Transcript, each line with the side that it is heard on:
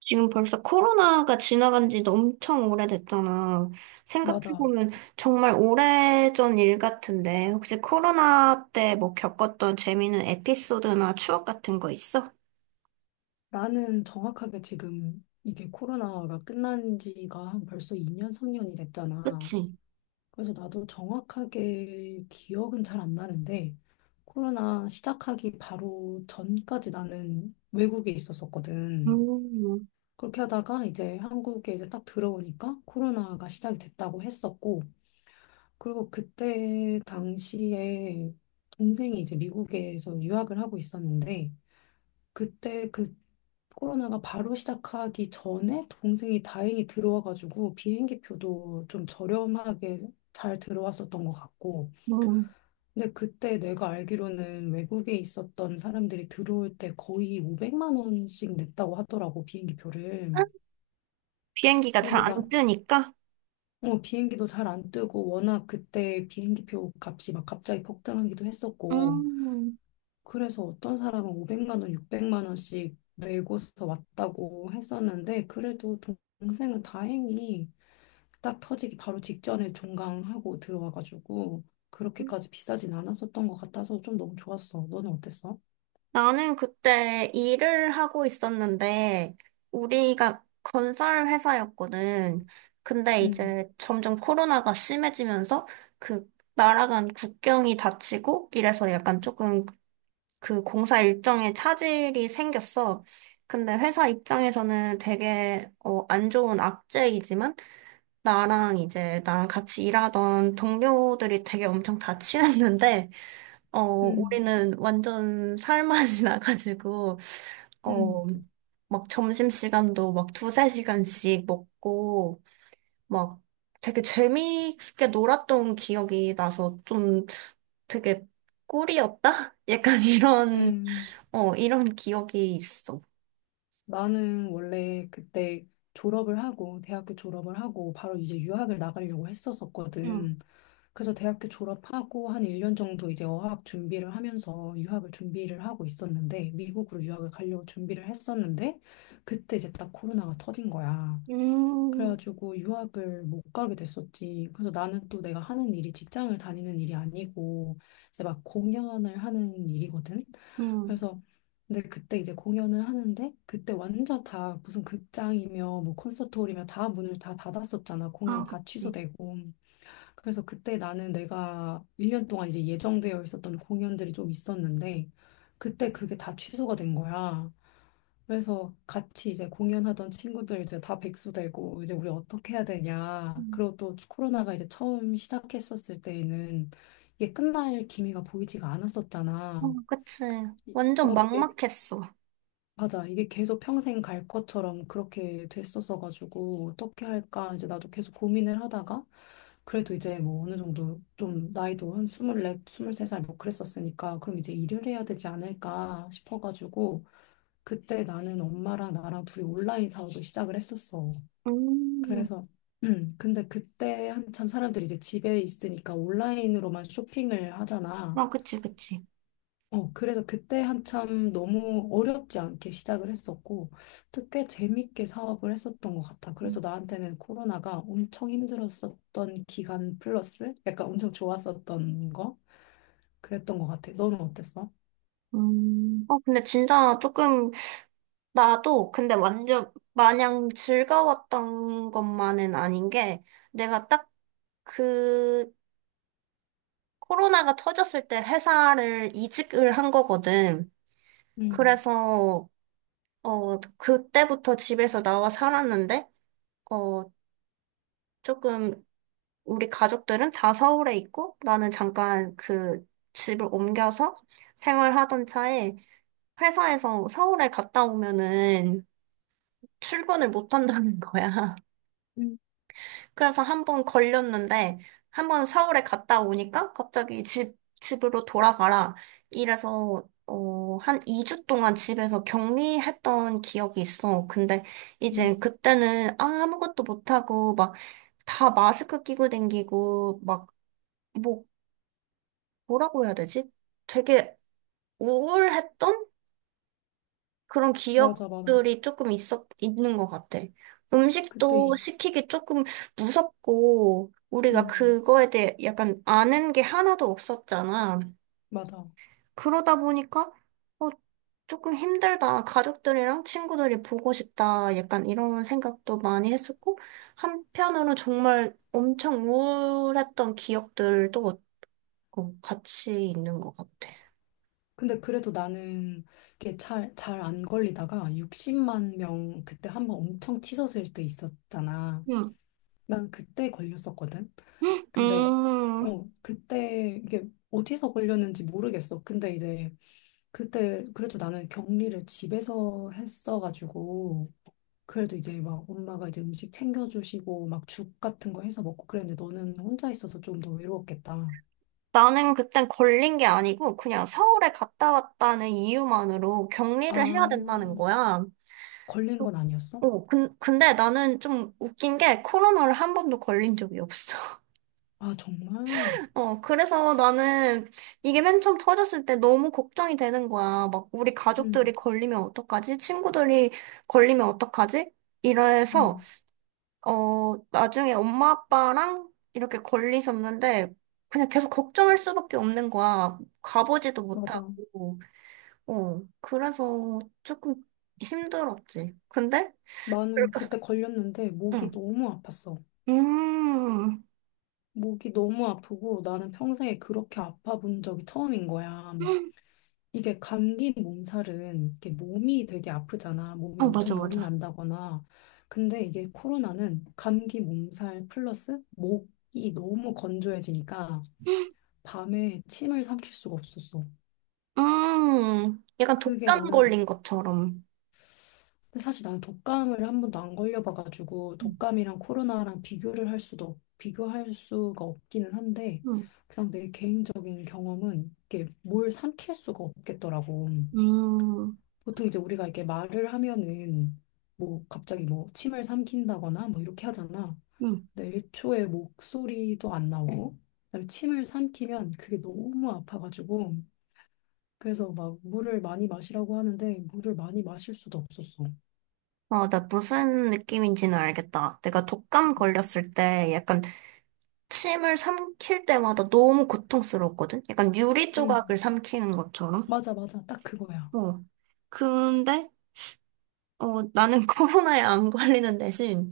right: 지금 벌써 코로나가 지나간 지도 엄청 오래됐잖아.
left: 맞아.
right: 생각해보면 정말 오래전 일 같은데, 혹시 코로나 때 뭐 겪었던 재미있는 에피소드나 추억 같은 거 있어?
left: 나는 정확하게 지금 이게 코로나가 끝난 지가 한 벌써 2년, 3년이 됐잖아.
right: 그치?
left: 그래서 나도 정확하게 기억은 잘 안 나는데, 코로나 시작하기 바로 전까지 나는 외국에 있었었거든.
right: 음,
left: 그렇게 하다가 이제 한국에 이제 딱 들어오니까 코로나가 시작이 됐다고 했었고, 그리고 그때 당시에 동생이 이제 미국에서 유학을 하고 있었는데, 그때 그 코로나가 바로 시작하기 전에 동생이 다행히 들어와가지고 비행기 표도 좀 저렴하게 잘 들어왔었던 것 같고.
right: 음.
left: 근데 그때 내가 알기로는 외국에 있었던 사람들이 들어올 때 거의 500만 원씩 냈다고 하더라고, 비행기 표를.
right: 비행기가 잘
left: 그래서
right: 안 뜨니까?
left: 비행기도 잘 안 뜨고 워낙 그때 비행기 표 값이 막 갑자기 폭등하기도
right: 음.
left: 했었고.
right: 음.
left: 그래서 어떤 사람은 500만 원, 600만 원씩 내고서 왔다고 했었는데 그래도 동생은 다행히 딱 터지기 바로 직전에 종강하고 들어와가지고 그렇게까지 비싸진 않았었던 것 같아서 좀 너무 좋았어. 너는 어땠어?
right: 나는 그때 일을 하고 있었는데, 우리가 건설 회사였거든. 근데
left: 음,
right: 이제 점점 코로나가 심해지면서 그 날아간 국경이 닫히고 이래서 약간 조금 그 공사 일정에 차질이 생겼어. 근데 회사 입장에서는 되게 안 좋은 악재이지만 나랑 같이 일하던 동료들이 되게 엄청 다 친했는데
left: 음,
right: 우리는 완전 살맛이 나가지고,
left: 음,
right: 어, 막 점심시간도 막 두세 시간씩 먹고, 막 되게 재미있게 놀았던 기억이 나서 좀 되게 꿀이었다? 약간 이런,
left: 음.
right: 이런 기억이 있어.
left: 나는 원래 그때 졸업을 하고, 대학교 졸업을 하고, 바로 이제 유학을 나가려고
right: 응,
left: 했었었거든. 그래서 대학교 졸업하고 한 1년 정도 이제 어학 준비를 하면서 유학을 준비를 하고 있었는데, 미국으로 유학을 가려고 준비를 했었는데, 그때 이제 딱 코로나가 터진 거야.
right: 음,
left: 그래가지고 유학을 못 가게 됐었지. 그래서 나는 또 내가 하는 일이 직장을 다니는 일이 아니고 이제 막 공연을 하는 일이거든.
right: 음.
left: 그래서 근데 그때 이제 공연을 하는데 그때 완전 다 무슨 극장이며 뭐 콘서트홀이며 다 문을 다 닫았었잖아. 공연
right: 아,
left: 다
right: 그치.
left: 취소되고. 그래서 그때 나는 내가 1년 동안 이제 예정되어 있었던 공연들이 좀 있었는데 그때 그게 다 취소가 된 거야. 그래서 같이 이제 공연하던 친구들 이제 다 백수 되고 이제 우리 어떻게 해야 되냐.
right: 음,
left: 그리고 또 코로나가 이제 처음 시작했었을 때에는 이게 끝날 기미가 보이지가
right: 어,
left: 않았었잖아.
right: 그치. 완전
left: 이게
right: 막막했어.
left: 맞아. 이게 계속 평생 갈 것처럼 그렇게 됐었어 가지고 어떻게 할까 이제 나도 계속 고민을 하다가 그래도 이제 뭐 어느 정도 좀 나이도 한 24, 23살 뭐 그랬었으니까 그럼 이제 일을 해야 되지 않을까 싶어 가지고 그때 나는 엄마랑 나랑 둘이 온라인 사업을 시작을 했었어.
right: 음.
left: 그래서 근데 그때 한참 사람들이 이제 집에 있으니까 온라인으로만 쇼핑을 하잖아.
right: 아, 그치, 그치.
left: 어, 그래서 그때 한참 너무 어렵지 않게 시작을 했었고, 또 꽤 재밌게 사업을 했었던 것 같아. 그래서 나한테는 코로나가 엄청 힘들었었던 기간 플러스 약간 엄청 좋았었던 거? 그랬던 것 같아. 너는 어땠어?
right: 근데 진짜 조금, 나도, 근데 완전, 마냥 즐거웠던 것만은 아닌 게, 내가 딱 그, 코로나가 터졌을 때 회사를 이직을 한 거거든.
left: 음,
right: 그래서, 그때부터 집에서 나와 살았는데, 어, 조금, 우리 가족들은 다 서울에 있고, 나는 잠깐 그 집을 옮겨서 생활하던 차에, 회사에서 서울에 갔다 오면은, 출근을 못 한다는 거야.
left: 음,
right: 그래서 한 번 걸렸는데, 한 번 서울에 갔다 오니까 갑자기 집으로 돌아가라. 이래서, 한 2주 동안 집에서 격리했던 기억이 있어. 근데 이제
left: 음.
right: 그때는 아무것도 못하고, 막, 다 마스크 끼고 댕기고, 막, 뭐, 뭐라고 해야 되지? 되게 우울했던? 그런
left: 맞아, 맞아.
right: 기억들이 조금 있는 것 같아.
left: 그때
right: 음식도 시키기 조금 무섭고, 우리가
left: 음,
right: 그거에 대해 약간 아는 게 하나도 없었잖아.
left: 맞아.
right: 그러다 보니까, 어, 조금 힘들다. 가족들이랑 친구들이 보고 싶다. 약간 이런 생각도 많이 했었고, 한편으로 정말 엄청 우울했던 기억들도 같이 있는 것 같아.
left: 근데 그래도 나는 이게 잘 안 걸리다가 60만 명 그때 한번 엄청 치솟을 때 있었잖아.
right: 음.
left: 난 그때 걸렸었거든. 근데
right: 음.
left: 그때 이게 어디서 걸렸는지 모르겠어. 근데 이제 그때 그래도 나는 격리를 집에서 했어가지고 그래도 이제 막 엄마가 이제 음식 챙겨주시고 막 죽 같은 거 해서 먹고 그랬는데 너는 혼자 있어서 좀 더 외로웠겠다.
right: 나는 그땐 걸린 게 아니고 그냥 서울에 갔다 왔다는 이유만으로 격리를 해야 된다는
left: 아,
right: 거야.
left: 걸린
right: 그-
left: 건 아니었어?
right: 어, 근데 나는 좀 웃긴 게 코로나를 한 번도 걸린 적이 없어.
left: 아, 정말?
right: 그래서 나는 이게 맨 처음 터졌을 때 너무 걱정이 되는 거야. 막 우리 가족들이
left: 응,
right: 걸리면 어떡하지? 친구들이 걸리면 어떡하지? 이래서
left: 응,
right: 나중에 엄마 아빠랑 이렇게 걸리셨는데, 그냥 계속 걱정할 수밖에 없는 거야. 가보지도
left: 맞아.
right: 못하고, 그래서 조금 힘들었지. 근데,
left: 나는
right: 그러니까,
left: 그때 걸렸는데 목이
right: 응.
left: 너무 아팠어.
right: 음,
left: 목이 너무 아프고 나는 평생에 그렇게 아파 본 적이 처음인 거야. 이게 감기 몸살은 이게 몸이 되게 아프잖아. 몸이
right: 어, 맞아,
left: 엄청 열이
right: 맞아.
left: 난다거나. 근데 이게 코로나는 감기 몸살 플러스 목이 너무 건조해지니까 밤에 침을 삼킬 수가 없었어.
right: 약간
left: 그게
right: 독감 걸린
left: 나는,
right: 것처럼.
left: 근데 사실 나는 독감을 한 번도 안 걸려봐가지고
right: 음,
left: 독감이랑 코로나랑 비교를 할 수도, 비교할 수가 없기는 한데 그냥 내 개인적인 경험은 이게 뭘 삼킬 수가 없겠더라고.
right: 음,
left: 보통 이제 우리가 이렇게 말을 하면은 뭐 갑자기 뭐 침을 삼킨다거나 뭐 이렇게 하잖아.
right: 음.
left: 근데 애초에 목소리도 안 나오고 그다음에 침을 삼키면 그게 너무 아파가지고 그래서 막 물을 많이 마시라고 하는데 물을 많이 마실 수도 없었어.
right: 아, 나 무슨 느낌인지는 알겠다. 내가 독감 걸렸을 때 약간 침을 삼킬 때마다 너무 고통스러웠거든? 약간 유리 조각을
left: 음.
right: 삼키는 것처럼?
left: 맞아, 맞아. 딱 그거야.
right: 어. 근데, 나는 코로나에 안 걸리는 대신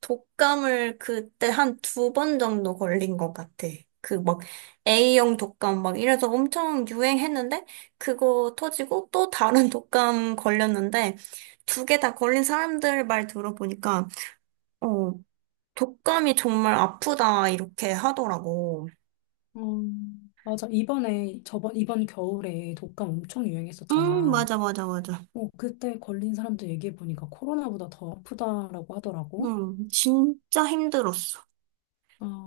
right: 독감을 그때 한 두 번 정도 걸린 것 같아. 그 막 A형 독감 막 이래서 엄청 유행했는데, 그거 터지고 또 다른 독감 걸렸는데, 두 개 다 걸린 사람들 말 들어보니까, 어, 독감이 정말 아프다, 이렇게 하더라고.
left: 어, 맞아. 이번에 저번 이번 겨울에 독감 엄청
right: 응,
left: 유행했었잖아.
right: 맞아, 맞아, 맞아.
left: 어, 그때 걸린 사람들 얘기해 보니까 코로나보다 더 아프다라고 하더라고.
right: 응, 진짜 힘들었어.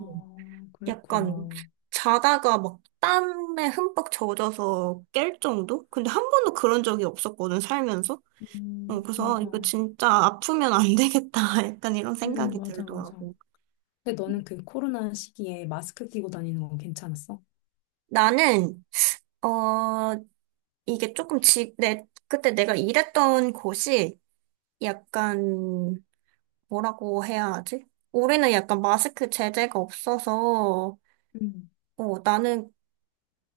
right: 음. 약간
left: 그랬구나.
right: 자다가 막 땀에 흠뻑 젖어서 깰 정도? 근데 한 번도 그런 적이 없었거든, 살면서. 그래서 아,
left: 맞아.
right: 이거 진짜 아프면 안 되겠다. 약간 이런 생각이
left: 맞아, 맞아.
right: 들더라고.
left: 근데 너는 그 코로나 시기에 마스크 끼고 다니는 건 괜찮았어?
right: 나는, 어, 이게 조금 지, 내, 그때 내가 일했던 곳이 약간, 뭐라고 해야 하지? 우리는 약간 마스크 제재가 없어서,
left: 음.
right: 나는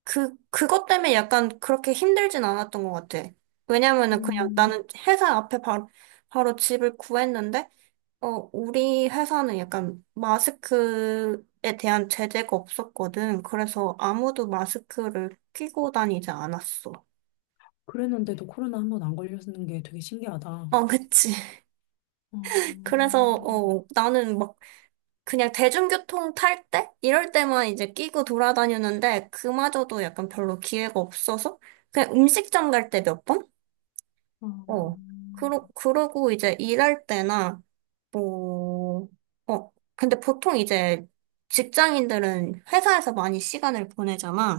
right: 그것 때문에 약간 그렇게 힘들진 않았던 것 같아. 왜냐면은 그냥 나는
left: 음,
right: 회사 앞에 바로, 바로 집을 구했는데, 우리 회사는 약간 마스크에 대한 제재가 없었거든. 그래서 아무도 마스크를 끼고 다니지 않았어.
left: 그랬는데도 코로나 한번 안 걸렸는 게 되게 신기하다.
right: 어, 그치.
left: 어,
right: 그래서, 나는 막 그냥 대중교통 탈 때? 이럴 때만 이제 끼고 돌아다녔는데, 그마저도 약간 별로 기회가 없어서, 그냥 음식점 갈 때 몇 번?
left: 어,
right: 어. 그러고 이제 일할 때나, 뭐, 근데 보통 이제 직장인들은 회사에서 많이 시간을 보내잖아.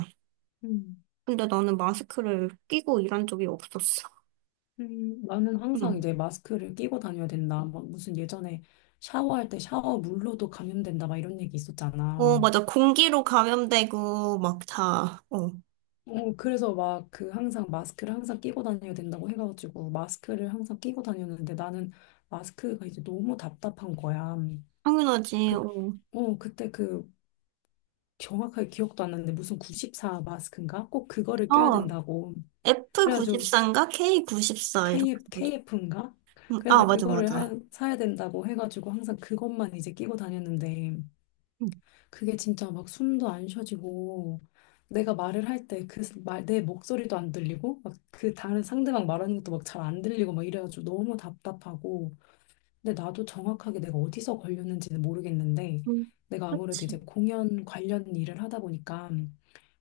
left: 음,
right: 근데 나는 마스크를 끼고 일한 적이 없었어.
left: 나는 항상
right: 응.
left: 이제 마스크를 끼고 다녀야 된다. 막 무슨 예전에 샤워할 때 샤워 물로도 감염된다. 막 이런 얘기 있었잖아.
right: 어, 맞아. 공기로 감염되고, 막 다, 어.
left: 어, 그래서 막 그 항상 마스크를 항상 끼고 다녀야 된다고 해가지고 마스크를 항상 끼고 다녔는데 나는 마스크가 이제 너무 답답한 거야.
right: 당연하지,
left: 그,
right: 어.
left: 그때 그 정확하게 기억도 안 나는데 무슨 94 마스크인가? 꼭 그거를 껴야
right: 어,
left: 된다고. 그래가지고
right: F94인가? K94, 이렇게. 해가지고.
left: KF인가?
right: 응, 아,
left: 그래서
right: 맞아,
left: 그거를
right: 맞아.
left: 사야 된다고 해가지고 항상 그것만 이제 끼고 다녔는데
right: 응.
left: 그게 진짜 막 숨도 안 쉬어지고 내가 말을 할 때 그 말 내 목소리도 안 들리고 막 그 다른 상대방 말하는 것도 막 잘 안 들리고 막 이래가지고 너무 답답하고 근데 나도 정확하게 내가 어디서 걸렸는지는 모르겠는데
right: 응.
left: 내가 아무래도
right: 그치.
left: 이제 공연 관련 일을 하다 보니까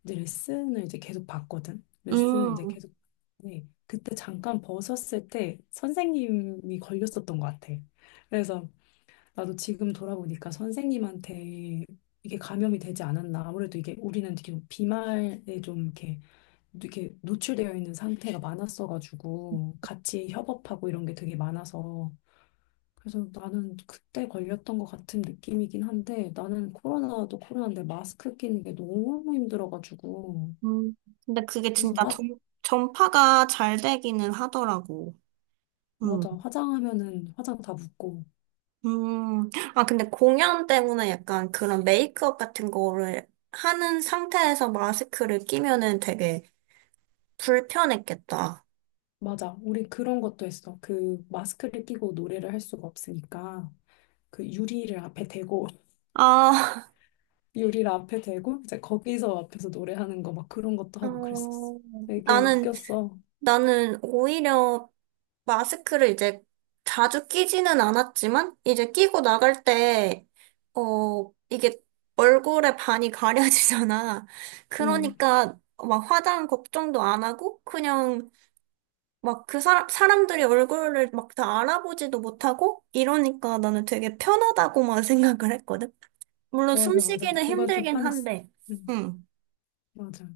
left: 이제 레슨을 이제 계속 받거든. 레슨을 이제
right: 음.
left: 계속 네, 그때 잠깐 벗었을 때 선생님이 걸렸었던 것 같아. 그래서 나도 지금 돌아보니까 선생님한테 이게 감염이 되지 않았나. 아무래도 이게 우리는 되게 비말에 좀 이렇게, 이렇게 노출되어 있는 상태가 많았어가지고 같이 협업하고 이런 게 되게 많아서 그래서 나는 그때 걸렸던 것 같은 느낌이긴 한데 나는 코로나도 코로나인데 마스크 끼는 게 너무 힘들어가지고
right: 음, 근데 그게
left: 그래서
right: 진짜 전파가 잘 되기는 하더라고. 음.
left: 맞아. 화장하면은 화장 다 묻고.
right: 음. 아, 근데 공연 때문에 약간 그런 메이크업 같은 거를 하는 상태에서 마스크를 끼면은 되게 불편했겠다.
left: 맞아. 우리 그런 것도 했어. 그 마스크를 끼고 노래를 할 수가 없으니까. 그 유리를 앞에 대고
right: 아,
left: 유리를 앞에 대고 이제 거기서 앞에서 노래하는 거 막 그런 것도 하고 그랬었어.
right: 어,
left: 되게
right: 나는
left: 웃겼어.
right: 나는 오히려 마스크를 이제 자주 끼지는 않았지만, 이제 끼고 나갈 때, 이게 얼굴에 반이 가려지잖아.
left: 응,
right: 그러니까 막 화장 걱정도 안 하고, 그냥 막 그 사람들이 얼굴을 막 다 알아보지도 못하고, 이러니까 나는 되게 편하다고만 생각을 했거든. 물론
left: 맞아, 맞아.
right: 숨쉬기는
left: 그건 좀
right: 힘들긴
left: 편했어.
right: 한데,
left: 응,
right: 응.
left: 맞아.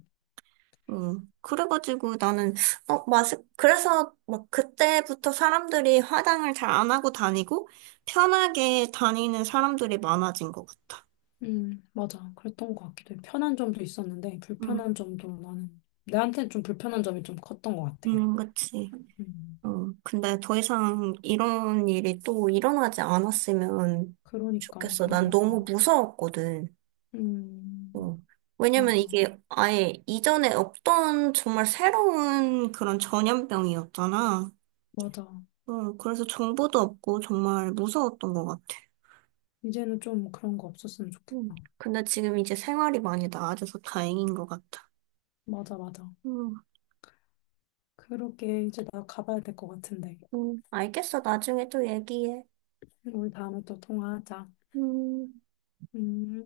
right: 음. 그래가지고 나는, 어, 그래서 막 그때부터 사람들이 화장을 잘 안 하고 다니고 편하게 다니는 사람들이 많아진 것 같아.
left: 응, 맞아. 그랬던 것 같기도 해. 편한 점도 있었는데
right: 음,
left: 불편한 점도 나는 나한테는 좀 불편한 점이 좀 컸던 것 같아.
right: 그치.
left: 음,
right: 근데 더 이상 이런 일이 또 일어나지 않았으면
left: 그러니까,
right: 좋겠어. 난
left: 그러니까.
right: 너무 무서웠거든.
left: 음,
right: 어. 왜냐면
left: 맞아,
right: 이게 아예 이전에 없던 정말 새로운 그런 전염병이었잖아.
left: 맞아.
right: 그래서 정보도 없고 정말 무서웠던 것 같아.
left: 이제는 좀 그런 거 없었으면
right: 음.
left: 좋겠다.
right: 근데 지금 이제 생활이 많이 나아져서 다행인 것 같아.
left: 맞아, 맞아.
right: 음,
left: 그러게 이제 나 가봐야 될 것 같은데.
right: 알겠어. 나중에 또 얘기해.
left: 우리 다음에 또 통화하자.
right: 음.
left: 음.